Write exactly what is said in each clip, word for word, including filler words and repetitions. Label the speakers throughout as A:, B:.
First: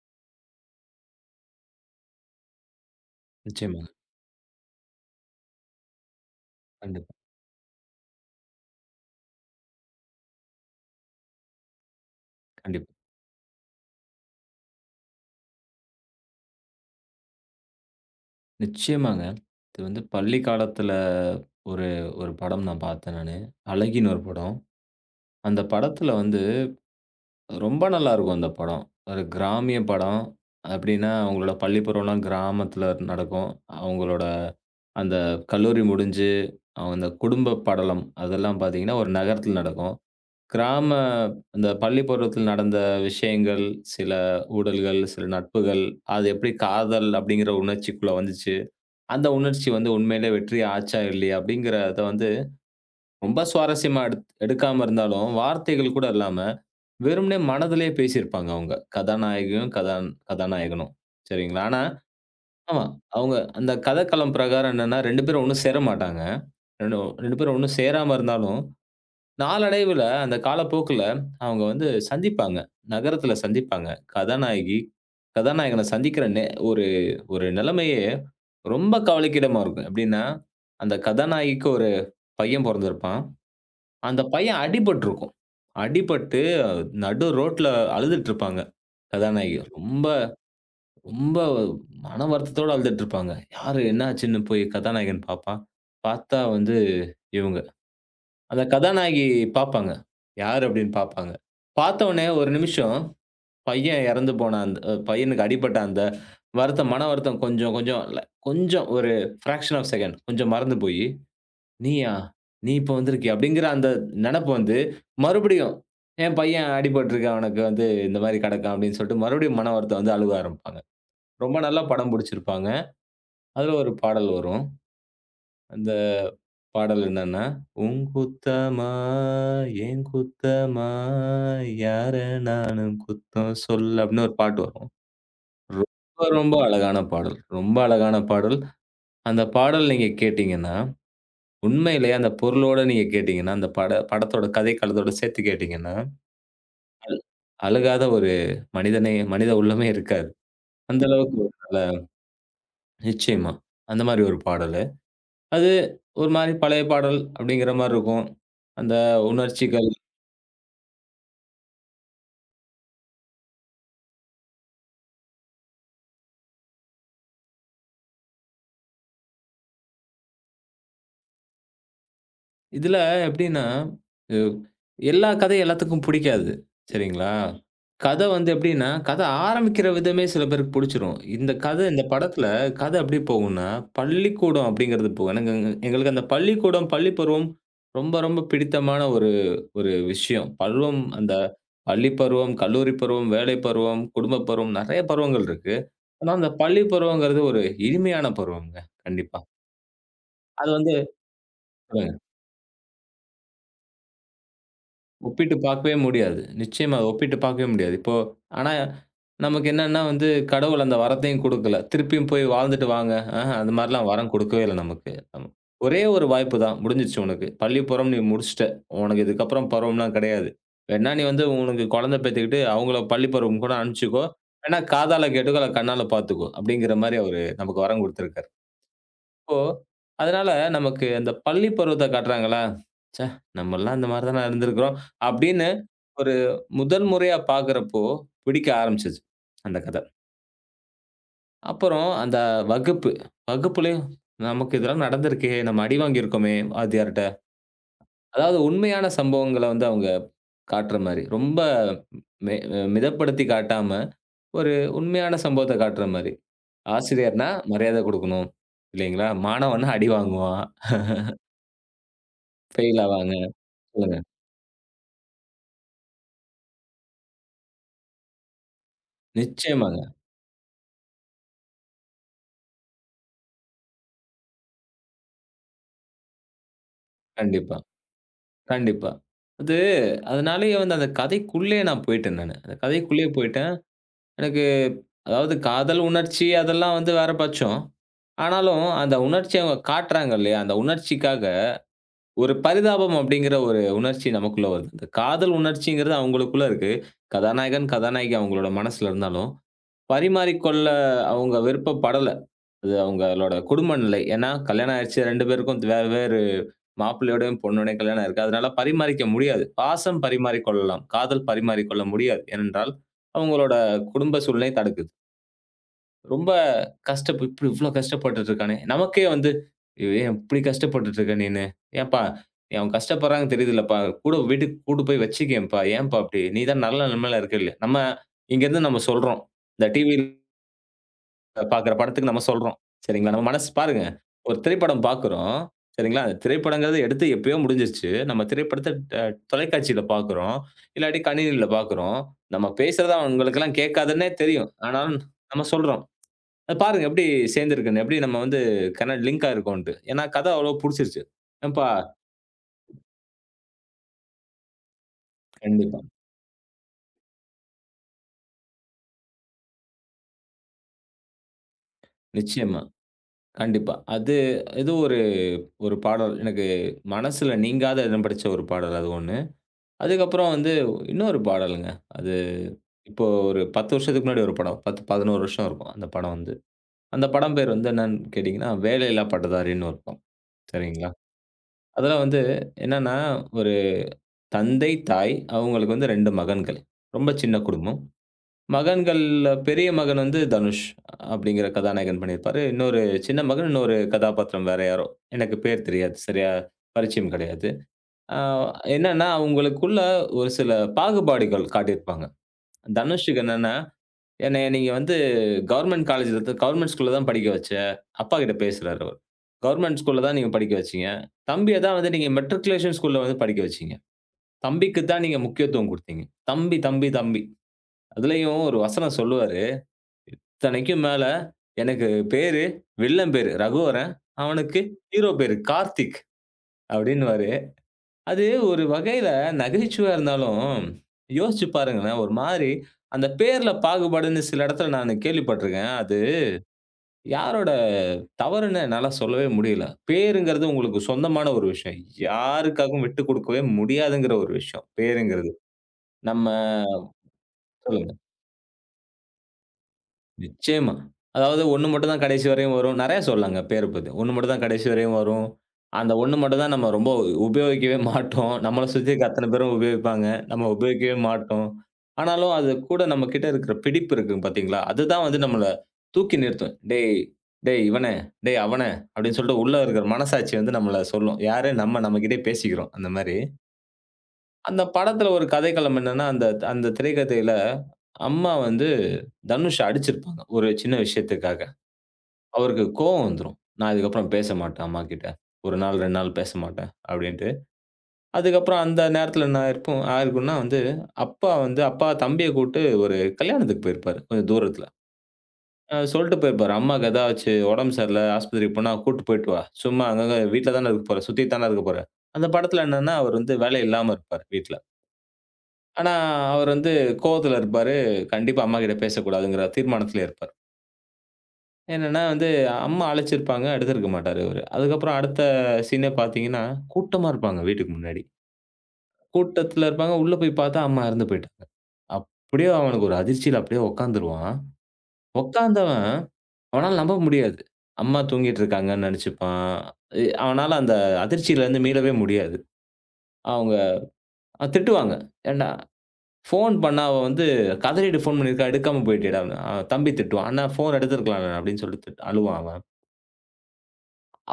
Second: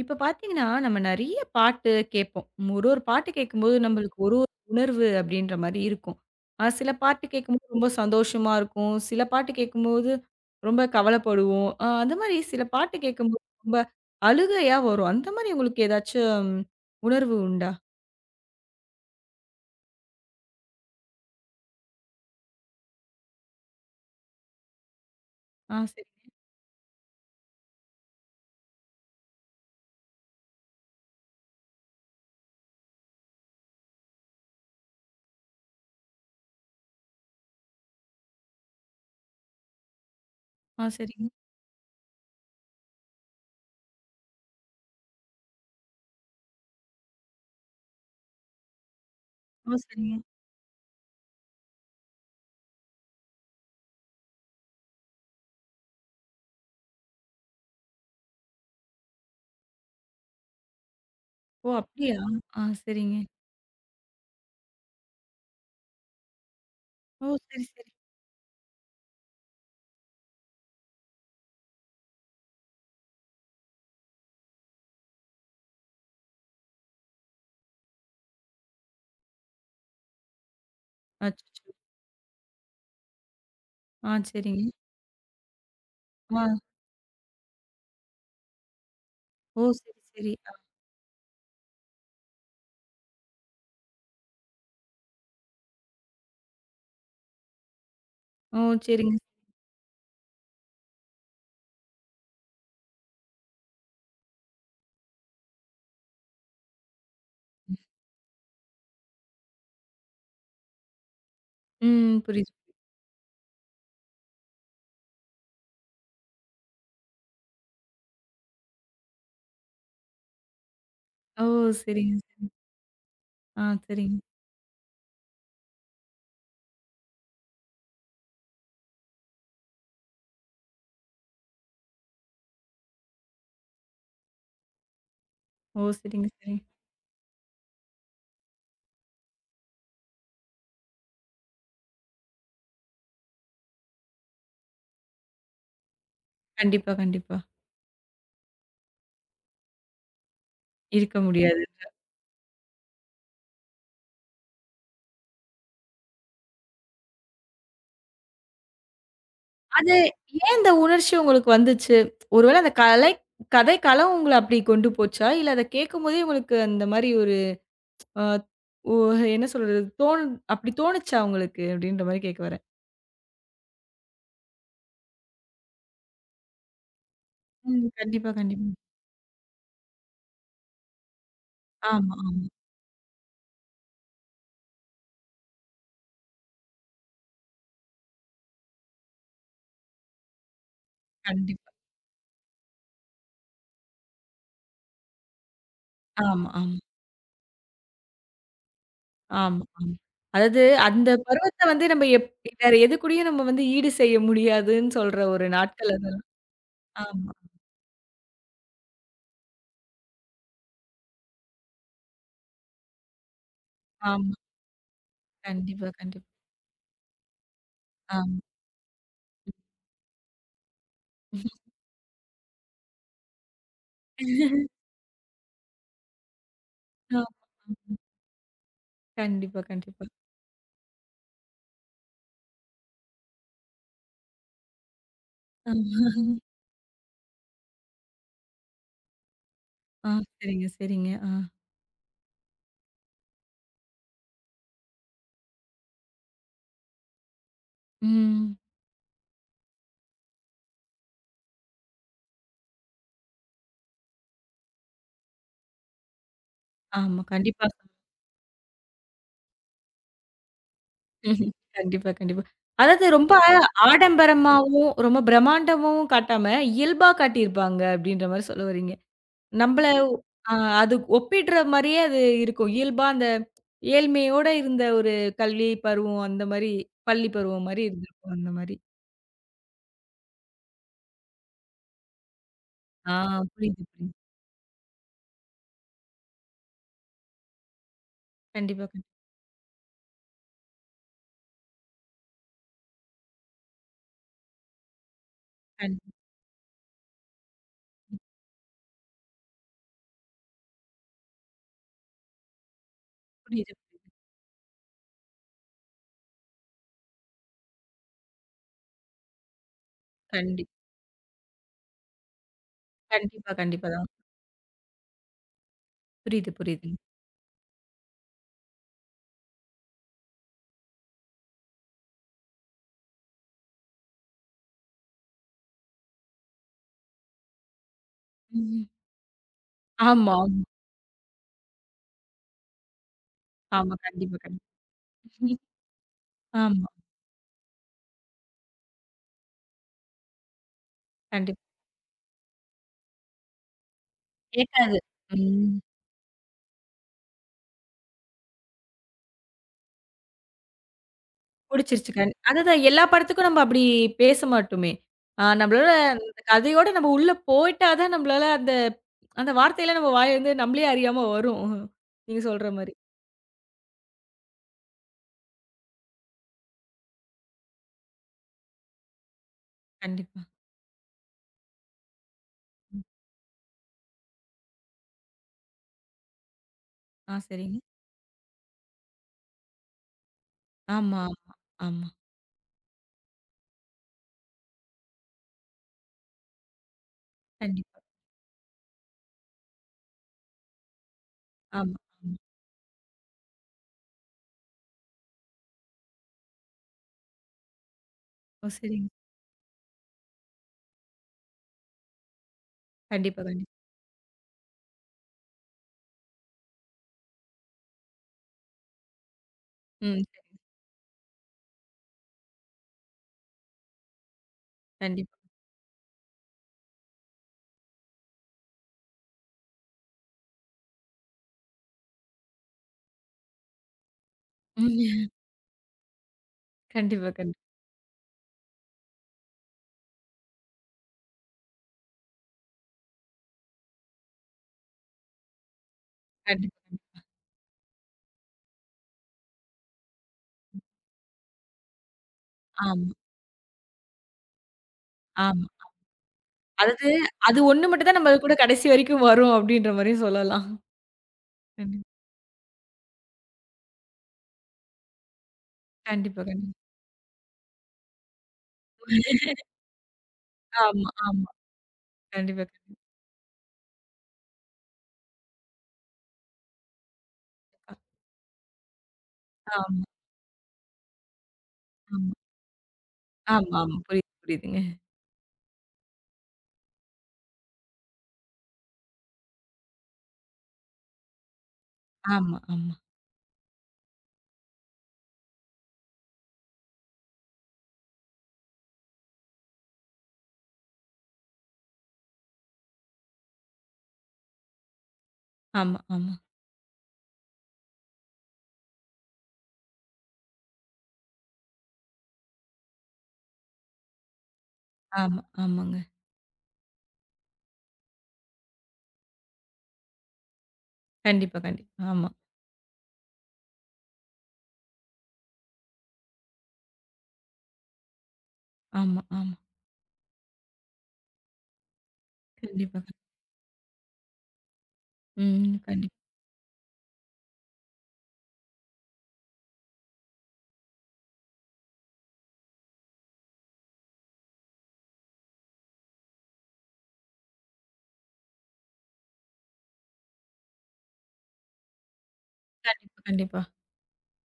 A: இப்ப பார்த்தீங்கன்னா, நம்ம நெறைய பாட்டு கேட்போம். ஒரு ஒரு பாட்டு கேட்கும்போது
B: நிச்சயமாங்க.
A: நம்மளுக்கு ஒரு ஒரு உணர்வு அப்டின்ற மாரி இருக்கும். அ சில
B: கண்டிப்பா,
A: பாட்டு கேட்கும்போது ரொம்ப சந்தோஷமா இருக்கும். சில பாட்டு கேட்கும்போது ரொம்ப கவலைப்படுவோம். அ அந்த மாரி சில
B: கண்டிப்பா.
A: பாட்டு கேட்கும்போது ரொம்ப அழுகையா வரும். அந்த மாரி உங்களுக்கு ஏதாச்சும் உணர்வு உண்டா?
B: நிச்சயமாங்க. இது வந்து பள்ளி காலத்துல ஒரு ஒரு படம் நான் பார்த்தேன் நானு. அழகின்னு ஒரு படம். அந்த
A: ஆ
B: படத்துல
A: சரிங்க.
B: வந்து ரொம்ப நல்லாருக்கும் அந்த படம். ஒரு கிராமிய படம். அப்டின்னா, அவங்களோட பள்ளி பருவம்லாம் கிராமத்துல நடக்கும். அவங்களோட அந்த கல்லூரி முடிஞ்சு, அவங்க அந்த குடும்ப படலம் அதெல்லாம் பார்த்தீங்கன்னா, ஒரு நகரத்துல நடக்கும்.
A: ஆ
B: கிராம
A: சரிங்க.
B: அந்த பள்ளி பருவத்தில் நடந்த விஷயங்கள், சில ஊடல்கள், சில நட்புகள், அது எப்டி காதல் அப்டிங்கிற உணர்ச்சிக்குள்ள வந்துச்சு. அந்த உணர்ச்சி
A: ஆ
B: வந்து
A: சரிங்க.
B: உண்மையிலே வெற்றி ஆச்சா இல்லையா? அப்படிங்கிறத வந்து ரொம்ப சுவாரஸ்யமா எடுத் எடுக்காம இருந்தாலும், வார்த்தைகள் கூட இல்லாம, வெறுமனே மனதிலே பேசியிருப்பாங்க அவங்க. கதாநாயகியும், கதான் கதாநாயகனும். சரிங்களா?
A: ஓ!
B: ஆனா
A: அப்படியா? ஆ
B: ஆமா.
A: சரிங்க.
B: அவங்க அந்த கதைக்களம் பிரகாரம் என்னன்னா ரெண்டு பேரும் ஒண்ணும் சேர மாட்டாங்க. 2
A: ஓ!
B: 2 பேரும்
A: சரி,
B: ஒண்ணும்
A: சரி.
B: சேராம இருந்தாலும், நாளடைவுல அந்த காலப்போக்குல அவங்க வந்து சந்திப்பாங்க. நகரத்தில சந்திப்பாங்க. கதாநாயகி, கதாநாயகன சந்திக்கிற நே ஒரு ஒரு நிலைமையே ரொம்ப கவலைக்கிடமா இருக்கும். எப்படின்னா, அந்த
A: அச்சச்சோ!
B: கதாநாயகிக்கு ஒரு பையன் பொறந்திருப்பான்.
A: ஆ
B: அந்த பையன்
A: சரிங்க.
B: அடிபட்டிருக்கும். அடிபட்டு
A: ஆ.
B: நடு ரோட்ல அழுதுட்டுருப்பாங்க கதாநாயகி.
A: ஓ! சரி,
B: ரொம்ப
A: சரி. ஆ.
B: ரொம்ப மன வருத்தத்தோட அழுதுட்டுருப்பாங்க. யாரு என்ன ஆச்சுன்னு போய் கதாநாயகன் பார்ப்பான். பார்த்தா வந்து இவங்க,
A: ஓ!
B: அந்த
A: சரிங்க.
B: கதாநாயகி. பார்ப்பாங்க, யாரு அப்படின்னு பார்ப்பாங்க. பார்த்தவுனே ஒரு நிமிஷம் பையன் இறந்து போன அந்த அஹ் பையனுக்கு அடிபட்ட அந்த வருத்தம், மன வருத்தம் கொஞ்சம் கொஞ்சம் இல்ல கொஞ்சம் ஒரு ஃபிராக்ஷன் ஆஃப் செகண்ட் கொஞ்சம் மறந்து போயி, "நீயா?
A: ம். புரியுது.
B: நீ இப்ப வந்திருக்கியா?" அப்படிங்கிற அந்த நெனப்பு வந்து மறுபடியும், "என் பையன் அடிபட்டுருக்கான். அவனுக்கு வந்து இந்த மாரி கிடக்கான்." அப்படின்னு சொல்லிட்டு மறுபடியும் மன வருத்தம் வந்து அழுக ஆரம்பிப்பாங்க.
A: ஓ!
B: ரொம்ப நல்லா படம்
A: சரிங்க, சரிங்க.
B: புடிச்சிருப்பாங்க.
A: ஆ,
B: அதுல ஒரு
A: சரிங்க.
B: பாடல் வரும். அந்த பாடல் என்னன்னா, "உன் குத்தமா, என் குத்தமா, யார நானும் குத்தம் சொல்ல" அப்படின்னு ஒரு பாட்டு வரும்.
A: ஓ! சரிங்க,
B: ரொம்ப, ரொம்ப
A: சரிங்க.
B: அழகான பாடல். ரொம்ப அழகான பாடல். அந்த பாடல் நீங்க கேட்டீங்கன்னா, உண்மையிலேயே அந்த பொருளோட நீங்க கேட்டீங்கன்னா, அந்த பட படத்தோட கதைக்களத்தோட சேர்த்து கேட்டீங்கன்னா,
A: கண்டிப்பா, கண்டிப்பா.
B: அழுகாத ஒரு மனிதனே மனித உள்ளமே இருக்காது. அந்த
A: இருக்க
B: அளவுக்கு ஒரு
A: முடியாது.
B: நல்ல நிச்சயமா. அந்த மாரி ஒரு பாடலு. அது ஒரு மாரி பழைய பாடல் அப்படிங்கிற மாரி இருக்கும். அந்த உணர்ச்சிகள்
A: அது ஏன் இந்த உணர்ச்சி உங்களுக்கு வந்துச்சு? ஒருவேள அந்த கலை கதைக்களம் உங்கள அப்படி கொண்டு போச்சா? இல்ல அத கேட்கும்போதே உங்களுக்கு அந்த மாரி ஒரு அ ஓ என்ன சொல்றது? தோணு அப்படி தோணுச்சா உங்களுக்கு? அப்படின்ற மாரி கேட்க வரேன்.
B: இதுல எப்படின்னா, அ எல்லா கதையும் எல்லாத்துக்கும் புடிக்காது. சரிங்களா?
A: ம்.
B: கதை
A: கண்டிப்பா,
B: வந்து
A: கண்டிப்பா.
B: எப்படின்னா, கதை ஆரம்பிக்கிற விதமே சில பேருக்கு புடிச்சிரும். இந்த கதை இந்த
A: ஆமா, ஆமா.
B: படத்துல கதை எப்படி போகும்னா, பள்ளிக்கூடம் அப்படிங்கிறது போகும். எனக்கு எங்க- எங்களுக்கு அந்த பள்ளிக்கூடம், பள்ளி பருவம் ரொம்ப ரொம்ப பிடித்தமான ஒரு ஒரு விஷயம். பருவம் அந்த
A: கண்டிப்பா.
B: பள்ளி பருவம், கல்லூரி பருவம், வேலை பருவம், குடும்ப பருவம் நெறைய பருவங்கள் இருக்கு. ஆனா,
A: ஆமா,
B: அந்த
A: ஆமா,
B: பள்ளி பருவங்கிறது ஒரு இனிமையான பருவம்ங்க. கண்டிப்பா.
A: ஆமா, ஆமா. அதாவது
B: அது வந்து
A: அந்த பருவத்த வந்து நம்ம எப் வேற எது கூடயும் நம்ம வந்து ஈடு செய்ய முடியாதுன்னு சொல்ற ஒரு
B: ஒப்பிட்டு
A: நாட்கள்
B: பார்க்கவே
A: அது.
B: முடியாது. நிச்சயமா
A: ஆமா,
B: ஒப்பிட்டு பார்க்கவே முடியாது. இப்போ ஆனா நமக்கு என்னன்னா வந்து கடவுள் அந்த வரத்தையும் குடுக்கல. திருப்பியும் போய் வாழ்ந்துட்டு வாங்க. ஆஹ அந்த மாரிலாம் வரம்
A: ஆமா.
B: குடுக்கவே இல்ல நமக்கு. ஆமா.
A: கண்டிப்பா,
B: ஒரே
A: கண்டிப்பா.
B: ஒரு வாய்ப்பு தான். முடிஞ்சிருச்சு உனக்கு. பள்ளி பருவம் நீ முடிச்சுட்ட. உனக்கு இதுக்கப்புறம் பருவம்லாம் கிடையாது. வேணா நீ வந்து
A: ஆமா.
B: உனக்கு குழந்தை பெத்துக்கிட்டு அவங்கள பள்ளி பருவம் கூட அனுப்பிச்சுக்கோ. வேணா காதால கேட்டுக்கோ, இல்ல கண்ணால பார்த்துக்கோ. அப்படிங்கிற மாரி
A: ஆமா.
B: அவரு நமக்கு வரம் குடுத்திருக்காரு. இப்போ,
A: கண்டிப்பா, கண்டிப்பா.
B: அதனால நமக்கு அந்த பள்ளி பருவத்த காட்டுறாங்களா, "ச்சே! நம்மலாம் இந்த மாரி தான இருந்திருக்கிறோம்." அப்படின்னு ஒரு முதல் முறையா பார்க்கிறப்போ, பிடிக்க ஆரம்பிச்சுச்சு அந்த கத.
A: ஆ சரிங்க, சரிங்க. ஆ.
B: அப்புறம் அந்த வகுப்பு, வகுப்புலயும் நமக்கு இதெல்லாம் நடந்திருக்கே, நம்ம அடி வாங்கியிருக்கோமே வாத்தியார்ட்ட.
A: ம்.
B: அதாவது உண்மையான சம்பவங்கள வந்து அவங்க காட்டுற மாரி. ரொம்ப மெ மிதப்படுத்தி காட்டாம, ஒரு உண்மையான சம்பவத்த காட்டுற மாரி.
A: ஆமா.
B: ஆசிரியர்னா
A: கண்டிப்பா.
B: மரியாத குடுக்கணும், இல்லைங்களா? மாணவன்னா அடி வாங்குவான்,
A: கண்டிப்பா, கண்டிப்பா.
B: ஃபெயில்
A: அதாவது ரொம்ப
B: ஆவாங்க. சொல்லுங்க.
A: ஆடம்பரமாவும், ரொம்ப பிரம்மாண்டமாவும் காட்டாம, இயல்பா காட்டியிருப்பாங்க அப்படின்ற மாரி சொல்ல வர்றீங்க. நம்பள
B: நிச்சயமாங்க.
A: ஆ அது ஒப்பிடுற மாரியே அது இருக்கும். இயல்பா அந்த ஏழ்மையோட இருந்த ஒரு கல்வி பருவம் அந்த மாரி, பள்ளி பருவம்
B: கண்டிப்பா,
A: மாரி இருந்திருக்கும் அந்த மாரி.
B: கண்டிப்பா. அது அதனாலேயே வந்து அந்த கதைக்குள்ளேயே நான் போயிட்டேன் நானு. அந்த
A: ஆ
B: கதைக்குள்ளேயே போயிட்டேன்.
A: புரியுது, புரியுது.
B: எனக்கு அதாவது காதல் உணர்ச்சி அதெல்லாம் வந்து வேற பட்சம். ஆனாலும்
A: கண்டிப்பா, கண்டிப்பா.
B: அந்த உணர்ச்சி அவங்க காட்டுறாங்க இல்லையா? அந்த உணர்ச்சிக்காக ஒரு பரிதாபம் அப்படிங்கிற ஒரு உணர்ச்சி நமக்குள்ள வருது. இந்த காதல்
A: கண்
B: உணர்ச்சிங்கிறது அவங்களுக்குள்ள இருக்கு. கதாநாயகன், கதாநாயகி அவங்களோட மனசுல இருந்தாலும், பரிமாறிக்கொள்ள அவங்க விருப்பப்படல. அது அவங்களோட
A: புரியுது,
B: குடும்ப
A: புரியுது.
B: நிலை. ஏன்னா, கல்யாணம் ஆயிருச்சு ரெண்டு பேருக்கும் வேறு வேறு மாப்பிள்ளையோடையும், பொண்ணோடையும் கல்யாணம் இருக்கு. அதனால பரிமாறிக்க முடியாது. பாசம்
A: கண்டி
B: பரிமாறிக் கொள்ளலாம். காதல் பரிமாறிக்கொள்ள முடியாது. ஏனென்றால்,
A: கண்டிப்பா,
B: அவங்களோட
A: கண்டிப்பா தான்.
B: குடும்ப சூழ்நிலை தடுக்குது.
A: புரியுது,
B: ரொம்ப
A: புரியுது.
B: கஷ்டப் இப்படி இவ்ளோ கஷ்டப்பட்டுட்டு இருக்கானே! நமக்கே வந்து, "ஐயோ, ஏன் இப்படி கஷ்டப்பட்டுட்டு இருக்க நீனு? ஏன்ப்பா நீ, அவங்க கஷ்டப்படுறாங்கன்னு தெரியுதுல்லப்பா. கூட வீட்டுக்கு கூட்டு போய் வச்சுக்கயேன்ப்பா. ஏன்ப்பா அப்படி? நீ தான் நல்ல நிலைமையில இருக்க இல்ல." நம்ம
A: ம்.
B: இங்கேருந்து நம்ம சொல்றோம். இந்த டிவில
A: ஆமா, ஆமா,
B: பாக்குற படத்துக்கு நம்ம சொல்றோம். சரிங்களா? நம்ம மனசு
A: ஆமா.
B: பாருங்க.
A: கண்டிப்பா,
B: ஒரு
A: கண்டிப்பா.
B: திரைப்படம் பாக்குறோம். சரிங்களா? அந்த
A: ஆமா.
B: திரைப்படங்கிறது எடுத்து எப்பயோ முடிஞ்சிருச்சு. நம்ம திரைப்படத்த அ தொலைக்காட்சியில பாக்குறோம். இல்லாட்டி
A: கண்டிப்பா.
B: கணினியில பாக்குறோம். நம்ம பேசுறது அவங்களுக்கெல்லாம் கேட்காதுன்னே தெரியும்.
A: கேட்காது.
B: ஆனாலும் நம்ம
A: ம்.
B: சொல்றோம். அத பாருங்க எப்படி சேர்ந்திருக்குன்னு. எப்படி நம்ம வந்து கனெக்ட் லிங்க் ஆயிருக்கோன்ட்டு. ஏன்னா கதை அவ்ளோ புடிச்சிருச்சு. ஏம்பா
A: புடிச்சிருச்சு. கண் அதுதான் எல்லா படத்துக்கும் நம்ம அப்படி பேச மாட்டோமே. ஆ நம்மளால
B: கண்டிப்பா.
A: அந்த கதையோட நம்ம உள்ள போயிட்டா தான் நம்மளால அந்த அந்த வார்த்தையெல்லாம் நம்ம வாயிலருந்து நம்மளே அறியாம வரும். நீங்க சொல்ற
B: நிச்சயமா.
A: மாரி.
B: கண்டிப்பா. அது இது ஒரு ஒரு பாடல். எனக்கு மனசுல நீங்காத இடம் பிடிச்ச ஒரு பாடல் அது ஒண்ணு.
A: கண்டிப்பா.
B: அதுக்கப்புறம் வந்து இன்னொரு பாடலுங்க. அது இப்போ ஒரு பத்து வருஷத்துக்கு முன்னாடி ஒரு படம். பத்து, பதினொன்று வருஷம் இருக்கும். அந்த படம் வந்து, அந்த
A: ஆ
B: படம் பேர்
A: சரிங்க.
B: வந்து என்னன்னு கேட்டீங்கன்னா, வேலையில்லா பட்டதாரின்னு ஒரு படம். சரிங்களா?
A: ஆமா, ஆமா, ஆமா.
B: அதுல வந்து என்னன்னா, ஒரு தந்தை, தாய் அவங்களுக்கு வந்து ரெண்டு மகன்கள். ரொம்ப சின்ன குடும்பம்.
A: கண்டிப்பா.
B: மகன்கள்ல பெரிய மகன் வந்து தனுஷ் அப்படிங்கிற
A: ஆமா,
B: கதாநாயகன்
A: ஆமா.
B: பண்ணியிருப்பாரு. இன்னொரு சின்ன மகன் இன்னொரு கதாபாத்திரம் வேற யாரோ. எனக்கு பேர் தெரியாது. சரியா பரிச்சயம் கிடையாது. ஆ
A: ஓ! சரிங்க.
B: என்னன்னா, அவங்களுக்குள்ள ஒரு சில பாகுபாடுகள் காட்டியிருப்பாங்க.
A: கண்டிப்பா,
B: தனுஷுக்கு
A: கண்டிப்பா.
B: என்னன்னா என்னைய நீங்க வந்து கவர்ன்மென்ட் காலேஜ்ல தான் கவர்ன்மென்ட் ஸ்கூல்ல தான் படிக்க வச்ச. அப்பா கிட்ட பேசுறாரு அவரு. கவர்ன்மென்ட்
A: ம்.
B: ஸ்கூல்ல தான் நீங்க
A: சரி.
B: படிக்க வச்சீங்க. தம்பிய தான் வந்து நீங்க மெட்ரிகுலேஷன் ஸ்கூல்ல வந்து படிக்க வச்சீங்க. தம்பிக்கு தான்
A: கண்டிப்பா.
B: நீங்க முக்கியத்துவம் குடுத்தீங்க. தம்பி, தம்பி, தம்பி. அதுலயும் ஒரு வசனம் சொல்லுவாரு. இத்தனைக்கும் மேல எனக்கு பேரு வில்லன் பேரு ரகுவரன். அவனுக்கு
A: ம்.
B: ஹீரோ பேரு கார்த்திக்
A: கண்டிப்பா,
B: அப்டின்னுவாரு.
A: கண்டிப்பா.
B: அது ஒரு வகையில நகைச்சுவையா இருந்தாலும், யோசிச்சு பாருங்களேன். ஒரு மாரி அந்த பேர்ல பாகுபாடுன்னு சில இடத்துல நானு கேள்விப்பட்டுருக்கேன். அது
A: கண்டிப்பா.
B: யாரோட தவறுன்னு என்னால சொல்லவே முடியல. பேருங்கிறது உங்களுக்கு சொந்தமான ஒரு விஷயம். யாருக்காகவும்
A: ஆமா,
B: விட்டுக் குடுக்கவே முடியாதுங்கிற ஒரு விஷயம், பேருங்கிறது.
A: ஆமா.
B: நம்ம
A: அதாவது அது ஒண்ணு மட்டும்
B: சொல்லுங்க.
A: தான் நம்ம கூட கடைசி வரைக்கும் வரும் அப்படின்ற மாரியும் சொல்லலாம்.
B: நிச்சயமா. அதாவது ஒண்ணு
A: கண்டிப்
B: மட்டும் தான் கடைசி வரையும் வரும். நெறைய சொல்லலாங்க பேர பத்தி. ஒண்ணு மட்டும் தான் கடைசி வரையும் வரும். அந்த ஒண்ணு
A: கண்டிப்பா,
B: மட்டும்
A: கண்டிப்பா.
B: தான் நம்ம ரொம்ப உபயோகிக்கவே மாட்டோம். நம்மள சுத்தி இருக்க அத்தன பேரும் உபயோகிப்பாங்க. நம்ம
A: ஆமா,
B: உபயோகிக்கவே
A: ஆமா.
B: மாட்டோம். ஆனாலும்
A: கண்டிப்பா,
B: அது
A: கண்டிப்பா.
B: கூட நம்ம கிட்ட இருக்கிற பிடிப்பு இருக்கு பாத்தீங்களா? அதுதான் வந்து நம்மள தூக்கி நிறுத்தும். "டேய், டேய் இவனே, டேய் அவனே" அப்படின்னு சொல்லிட்டு உள்ள
A: ஆமா,
B: இருக்கிற மனசாட்சி வந்து நம்மள சொல்லும். யாரு? நம்ம நம்ம
A: ஆமா.
B: கிட்டயே பேசிக்கிறோம் அந்த மாரி.
A: ஆமா, ஆமா. புரியுது, புரியுதுங்க.
B: அந்த படத்துல ஒரு கதைக்களம் என்னன்னா, அந்த அந்த திரைக்கதையில அம்மா வந்து தனுஷ அடிச்சிருப்பாங்க, ஒரு சின்ன விஷயத்துக்காக.
A: ஆமா,
B: அவருக்கு
A: ஆமா.
B: கோவம் வந்துரும். நான் இதுக்கப்புறம் பேச மாட்டேன் அம்மாகிட்ட. ஒரு நாள், ரெண்டு நாள் பேச மாட்டேன் அப்டின்ட்டு. அதுக்கப்புறம் அந்த நேரத்துல என்ன ஆயிருக்கும் ஆயிருக்கும்னா வந்து, அப்பா வந்து அப்பா தம்பிய கூட்டு ஒரு கல்யாணத்துக்கு போயிருப்பாரு. கொஞ்சம் தூரத்துல. அ
A: ஆமா, ஆமா.
B: சொல்ட்டு போயிருப்பாரு. அம்மாக்கு ஏதாச்சு உடம்பு சரியில்ல, ஆஸ்பத்திரிக்கு போனா கூட்டு போயிட்டு வா. சும்மா அங்கங்க வீட்ல தானே இருக்க போற, சுத்திட்டு தானே இருக்க போற. அந்த படத்துல என்னன்னா, அவர் வந்து வேலை இல்லாம இருப்பாரு வீட்ல.
A: ஆமா, ஆமாங்க.
B: ஆனா, அவர் வந்து கோவத்துல இருப்பாரு. கண்டிப்பா அம்மாகிட்ட பேசக்கூடாதுங்கிற தீர்மானத்திலே இருப்பார்.
A: கண்டிப்பா, கண்டிப்பா.
B: என்னன்னா
A: ஆமா,
B: வந்து அம்மா அழைச்சிருப்பாங்க, எடுத்திருக்க மாட்டாரு அவரு. அதுக்கப்புறம் அடுத்த சீனே பார்த்தீங்கன்னா, கூட்டமா இருப்பாங்க வீட்டுக்கு முன்னாடி.
A: ஆமா, ஆமா.
B: கூட்டத்துல இருப்பாங்க. உள்ள போய் பார்த்தா அம்மா இறந்து போயிட்டாங்க. அப்படியே
A: கண்டிப்பா.
B: அவனுக்கு ஒரு அதிர்ச்சியில அப்படியே உட்காந்துருவான்.
A: ம்.
B: உட்காந்தவன்
A: கண்டிப்பா,
B: அவனால நம்ப முடியாது. அம்மா தூங்கிட்டு இருக்காங்கன்னு நெனச்சுப்பான். எ அவனால அந்த அதிர்ச்சியிலருந்து மீளவே முடியாது. அவங்க அ திட்டுவாங்க. "ஏன்டா" ஃபோன் பண்ணா அவ வந்து கதறிட்டு ஃபோன் பண்ணியிருக்கா, எடுக்காம போயிட்டியேடா! அவன் தம்பி திட்டுவான். "அண்ணா ஃபோன் எடுத்திருக்கலாம்ண்ணா" அப்படின்னு சொல்லிட்டு திட் அழுவான் அவன்.
A: கண்டிப்பா, கண்டிப்பா.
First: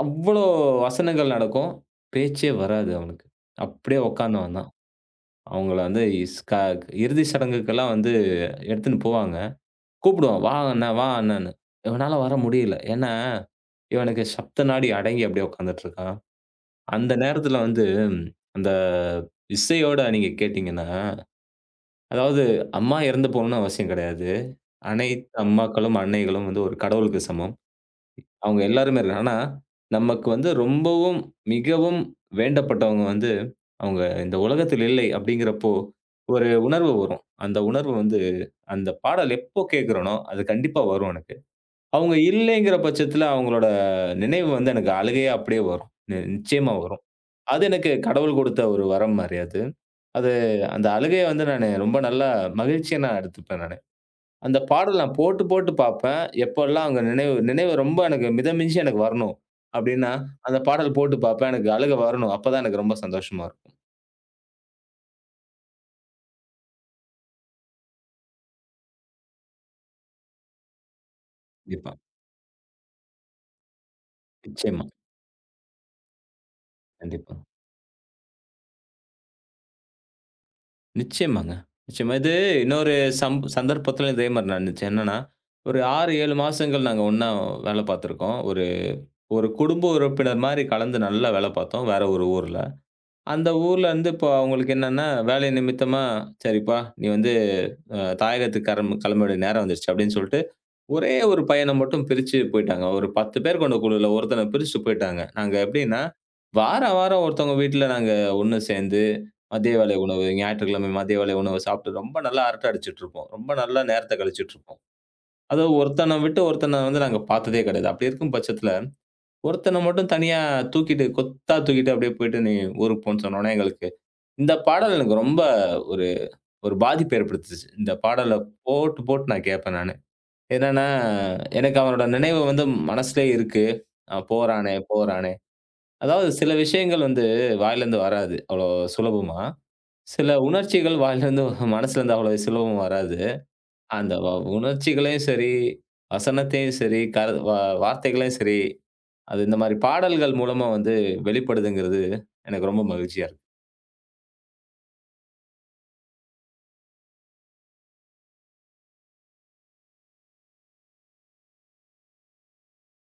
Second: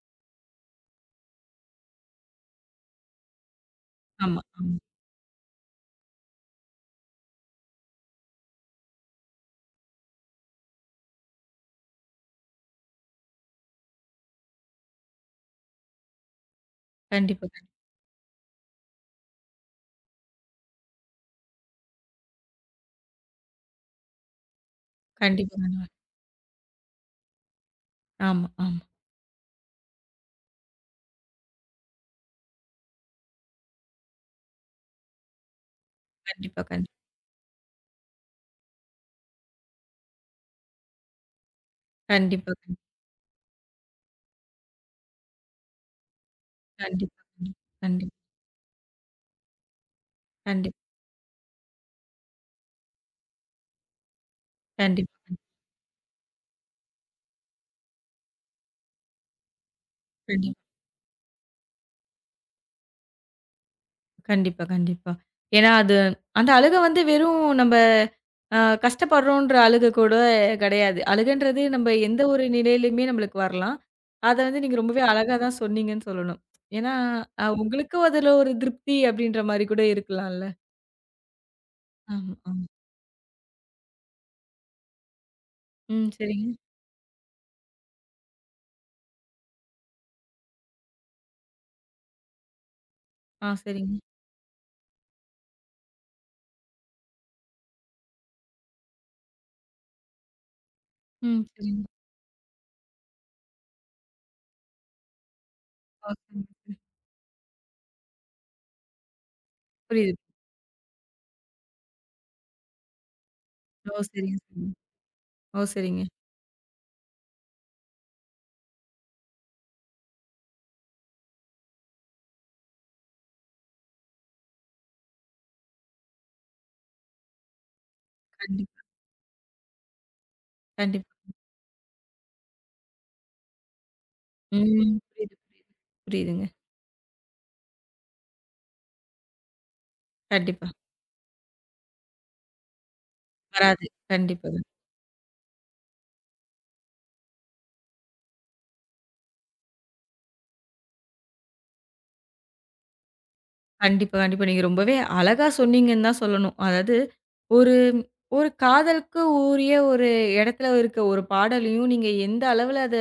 B: அவ்ளோ வசனங்கள் நடக்கும். பேச்சே வராது அவனுக்கு. அப்படியே
A: ஆமா,
B: உட்கார்ந்தவன் தான்.
A: ஆமா.
B: அவங்கள வந்து இஸ் க இறுதி சடங்குக்கெல்லாம் வந்து எடுத்துன்னு போவாங்க. கூப்பிடுவான், "வா அண்ணா, வா அண்ணான்னு." இவனால வர முடியல. ஏன்னா, இவனுக்கு சப்த நாடி அடங்கி அப்படியே உட்கார்ந்துட்டு இருக்கான். அந்த
A: கண்டிப்பா,
B: நேரத்துல
A: கண்டிப்பா.
B: வந்து அந்த இசையோட நீங்க கேட்டீங்கன்னா அதாவது அம்மா இறந்து போகணும்னு அவசியம் கிடையாது. அனைத்து
A: கண்டிப்பா, கண்டிப்பா.
B: அம்மாக்களும், அன்னைகளும் வந்து ஒரு கடவுளுக்கு சமம்.
A: ஆமா,
B: அவங்க
A: ஆமா.
B: எல்லாருமே இருக்காங்க. ஆனா, நமக்கு வந்து ரொம்பவும், மிகவும் வேண்டப்பட்டவங்க வந்து, அவங்க இந்த உலகத்தில் இல்லை அப்படிங்கிறப்போ, ஒரு
A: கண்டிப்பா, கண்டிப்பா.
B: உணர்வு வரும். அந்த உணர்வு வந்து அந்த பாடல் எப்போ கேட்கிறேனோ, அது கண்டிப்பா வரும் எனக்கு. அவங்க
A: கண்டிப்பா,
B: இல்லைங்கிற
A: கண்டிப்பா.
B: பட்சத்தில அவங்களோட நினைவு வந்து எனக்கு அழுகையா அப்படியே வரும். நி நிச்சயமா வரும்.
A: கண்டிப்பா,
B: அது எனக்கு
A: கண்டிப்பா.
B: கடவுள் குடுத்த ஒரு வரம் மாரி அது. அது
A: கண்டிப்பா, கண்டிப்பா.
B: அந்த அழுகைய வந்து நானு ரொம்ப நல்லா மகிழ்ச்சியா நான் எடுத்துப்பேன் நானு. அந்த பாடல்
A: கண்டிப்பா,
B: நான் போட்டு,
A: கண்டிப்பா.
B: போட்டு பார்ப்பேன். எப்போலாம் அங்க நினைவு நினைவு ரொம்ப எனக்கு மிதமிஞ்சி எனக்கு வரணும் அப்டின்னா, அந்த
A: கண்டிப்பா.
B: பாடல் போட்டு பார்ப்பேன். எனக்கு அழுகை வரணும். அப்பதான் எனக்கு ரொம்ப சந்தோஷமா இருக்கும்.
A: கண்டிப்பா, கண்டிப்பா. ஏன்னா அது அந்த அழுக வந்து வெறும் நம்ப அ கஷ்டப்படுறோன்ற அழுக கூட கிடையாது. அழுகன்றது நம்ப
B: கண்டிப்பா.
A: எந்த ஒரு நிலையிலயுமே நம்மளுக்கு வரலாம். அத வந்து நீங்க
B: நிச்சயமா.
A: ரொம்பவே அழகா தான் சொன்னீங்கன்னு சொல்லணும். ஏன்னா,
B: கண்டிப்பா.
A: அ உங்களுக்கும் அதுல ஒரு திருப்தி அப்படின்ற மாரி கூட இருக்கலாம்ல.
B: நிச்சயமாங்க. நிச்சயமா.
A: ஆமா,
B: இது
A: ஆமா.
B: இன்னொரு சம் சந்தர்ப்பத்திலும் இதே மாரி நடந்துச்சு. என்னன்னா, ஒரு
A: ம்.
B: ஆறு, ஏழு
A: சரிங்க.
B: மாசங்கள் நாங்க ஒண்ணா வேல பார்த்துருக்கோம். ஒரு ஒரு குடும்ப உறுப்பினர் மாரி கலந்து நல்லா வேல பார்த்தோம். வேற ஒரு ஊர்ல.
A: ஆ
B: அந்த
A: சரிங்க.
B: ஊர்லருந்து இப்போ அவங்களுக்கு என்னன்னா, வேலை நிமித்தமா, "சரிப்பா, நீ வந்து அ தாயகத்துக்கு கரம் கிளம்ப வேண்டிய நேரம் வந்துருச்சு." அப்படின்னு சொல்லிட்டு, ஒரே
A: ம்.
B: ஒரு பையன
A: சரிங்க.
B: மட்டும் பிரிச்சு போய்ட்டாங்க. ஒரு பத்து பேர் கொண்ட குழுல ஒருத்தன பிரிச்சுட்டு போய்ட்டாங்க. நாங்க எப்படின்னா,
A: ஓ சரிங்க.
B: வாரா வாரம் ஒருத்தவங்க வீட்ல நாங்க ஒண்ணு சேர்ந்து, மதிய வேளை
A: புரியுது.
B: உணவு, ஞாயிற்றுக்கிழமை மதிய வேளை உணவு சாப்பிட்டு ரொம்ப நல்லா அரட்டை அடிச்சுட்டுருப்போம். ரொம்ப நல்லா
A: ஓ
B: நேரத்த
A: சரிங்க, சரிங்க.
B: கழிச்சுட்டுருப்போம்.
A: ஓ
B: அதுவும்
A: சரிங்க.
B: ஒருத்தன விட்டு ஒருத்தன வந்து நாங்க பார்த்ததே கிடையாது. அப்படி இருக்கும் பட்சத்துல, ஒருத்தன மட்டும் தனியா தூக்கிட்டு கொத்தா தூக்கிட்டு அப்படியே போயிட்டு, "நீ ஊருக்கு போன்னு" சொன்னோனே எங்களுக்கு இந்த பாடல் எனக்கு ரொம்ப ஒரு ஒரு பாதிப்ப ஏற்படுத்துச்சு. இந்த பாடல
A: கண்டிப்பா,
B: போட்டு, போட்டு நான் கேட்பேன் நானு. என்னன்னா,
A: கண்டிப்பா.
B: எனக்கு அவனோட நினைவு வந்து மனசுலயே இருக்கு. அ போறானே,
A: ம்.
B: போறானே.
A: புரியுது, புரியுது.
B: அதாவது
A: புரியுதுங்க.
B: சில விஷயங்கள் வந்து வாயிலருந்து வராது, அவ்வளோ சுலபமா. சில
A: கண்டிப்பா.
B: உணர்ச்சிகள் வாயிலருந்து, மனசுலருந்து அவ்வளோ சுலபமா வராது.
A: வராது.
B: அந்த வ
A: கண்டிப்பா.
B: உணர்ச்சிகளையும் சரி, வசனத்தையும் சரி, கரு வ வார்த்தைகளையும் சரி, அது இந்த மாரி பாடல்கள் மூலமா வந்து வெளிப்படுதுங்கிறது எனக்கு ரொம்ப மகிழ்ச்சியா இருக்கு.
A: கண்டிப்பா, கண்டிப்பா. நீங்க ரொம்பவே அழகா சொன்னீங்கன்னு தான் சொல்லணும். அதாவது ஒரு ஒரு காதலுக்கு உரிய ஒரு இடத்துல இருக்க ஒரு பாடலையும், நீங்க எந்த அளவுல அத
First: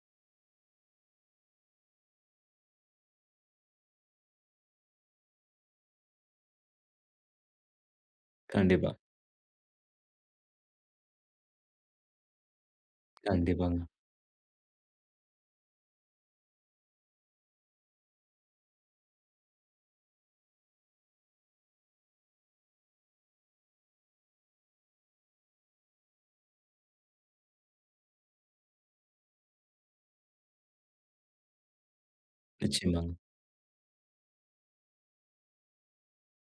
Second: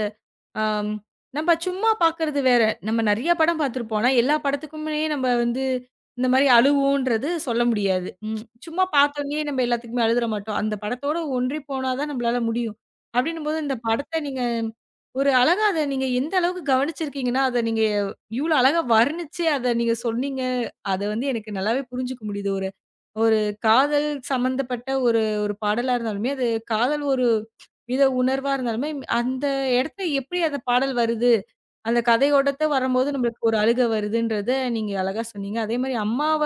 A: ஆம், நம்ம சும்மா பார்க்கறது வேற. நம்ம நெறைய படம் பார்த்திருப்போம். ஆனா, எல்லா படத்துக்குமே நம்ம வந்து இந்த மாரி அழுவோன்றது சொல்ல முடியாது. ம். சும்மா
B: கண்டிப்பா,
A: பார்த்தோனயே நம்ம எல்லாத்துக்குமே அழுதுற மாட்டோம். அந்த படத்தோட ஒன்றி போனா தான் நம்மளால முடியும். அப்டின்னும்போது இந்த
B: கண்டிப்பாங்க.
A: படத்த நீங்க ஒரு அழகா அத நீங்க எந்த அளவுக்கு கவனிச்சிருக்கீங்கன்னா, அத நீங்க இவ்ளோ அழகா வர்ணிச்சு அத நீங்க சொன்னீங்க. அத வந்து எனக்கு நல்லாவே புரிஞ்சுக்க முடியுது. ஒரு ஒரு காதல் சம்மந்தப்பட்ட ஒரு ஒரு பாடலா இருந்தாலுமே, அது காதல் ஒரு வித உணர்வா இருந்தாலுமே, அந்த இடத்துல எப்படி அந்த பாடல் வருது? அந்த கதையோடத்த வரம்போது
B: நிச்சயமாங்க,
A: நம்மளுக்கு ஒரு அழுகை வருதுன்றத நீங்க அழகா சொன்னீங்க. அதேமாரி அம்மாவ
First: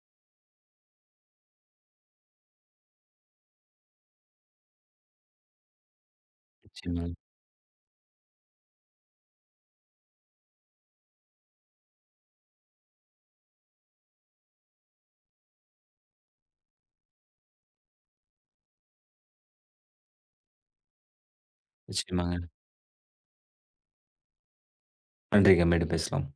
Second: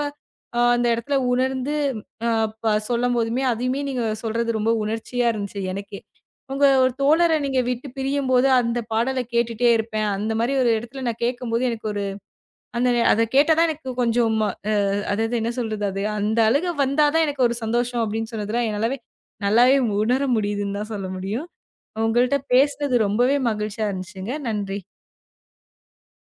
A: அ அந்த இடத்துல உணர்ந்து அ ப சொல்லும்போதுமே, அதையுமே நீங்க சொல்றது ரொம்ப உணர்ச்சியா இருந்துச்சு எனக்கே. உங்க ஒரு
B: நிச்சயமாங்க.
A: தோழர நீங்க விட்டு பிரியும்போது, அந்த பாடல கேட்டுட்டே இருப்பேன். அந்த மாரி ஒரு இடத்துல நான் கேட்கும்போது எனக்கு ஒரு அந்த அத கேட்டா தான் எனக்கு கொஞ்சம் அ அதாவது என்ன சொல்றது அது? அந்த அழுகை வந்தா தான் எனக்கு ஒரு சந்தோஷம் அப்படின்னு சொன்னதுல என்னாலவே நல்லாவே உணர முடியுதுன்னு தான் சொல்ல முடியும். உங்கள்ட்ட
B: நிச்சயமாங்க.
A: பேசுனது ரொம்பவே மகிழ்ச்சியா இருந்துச்சுங்க. நன்றி.
B: நன்றி. மீண்டும் பேசலாம்.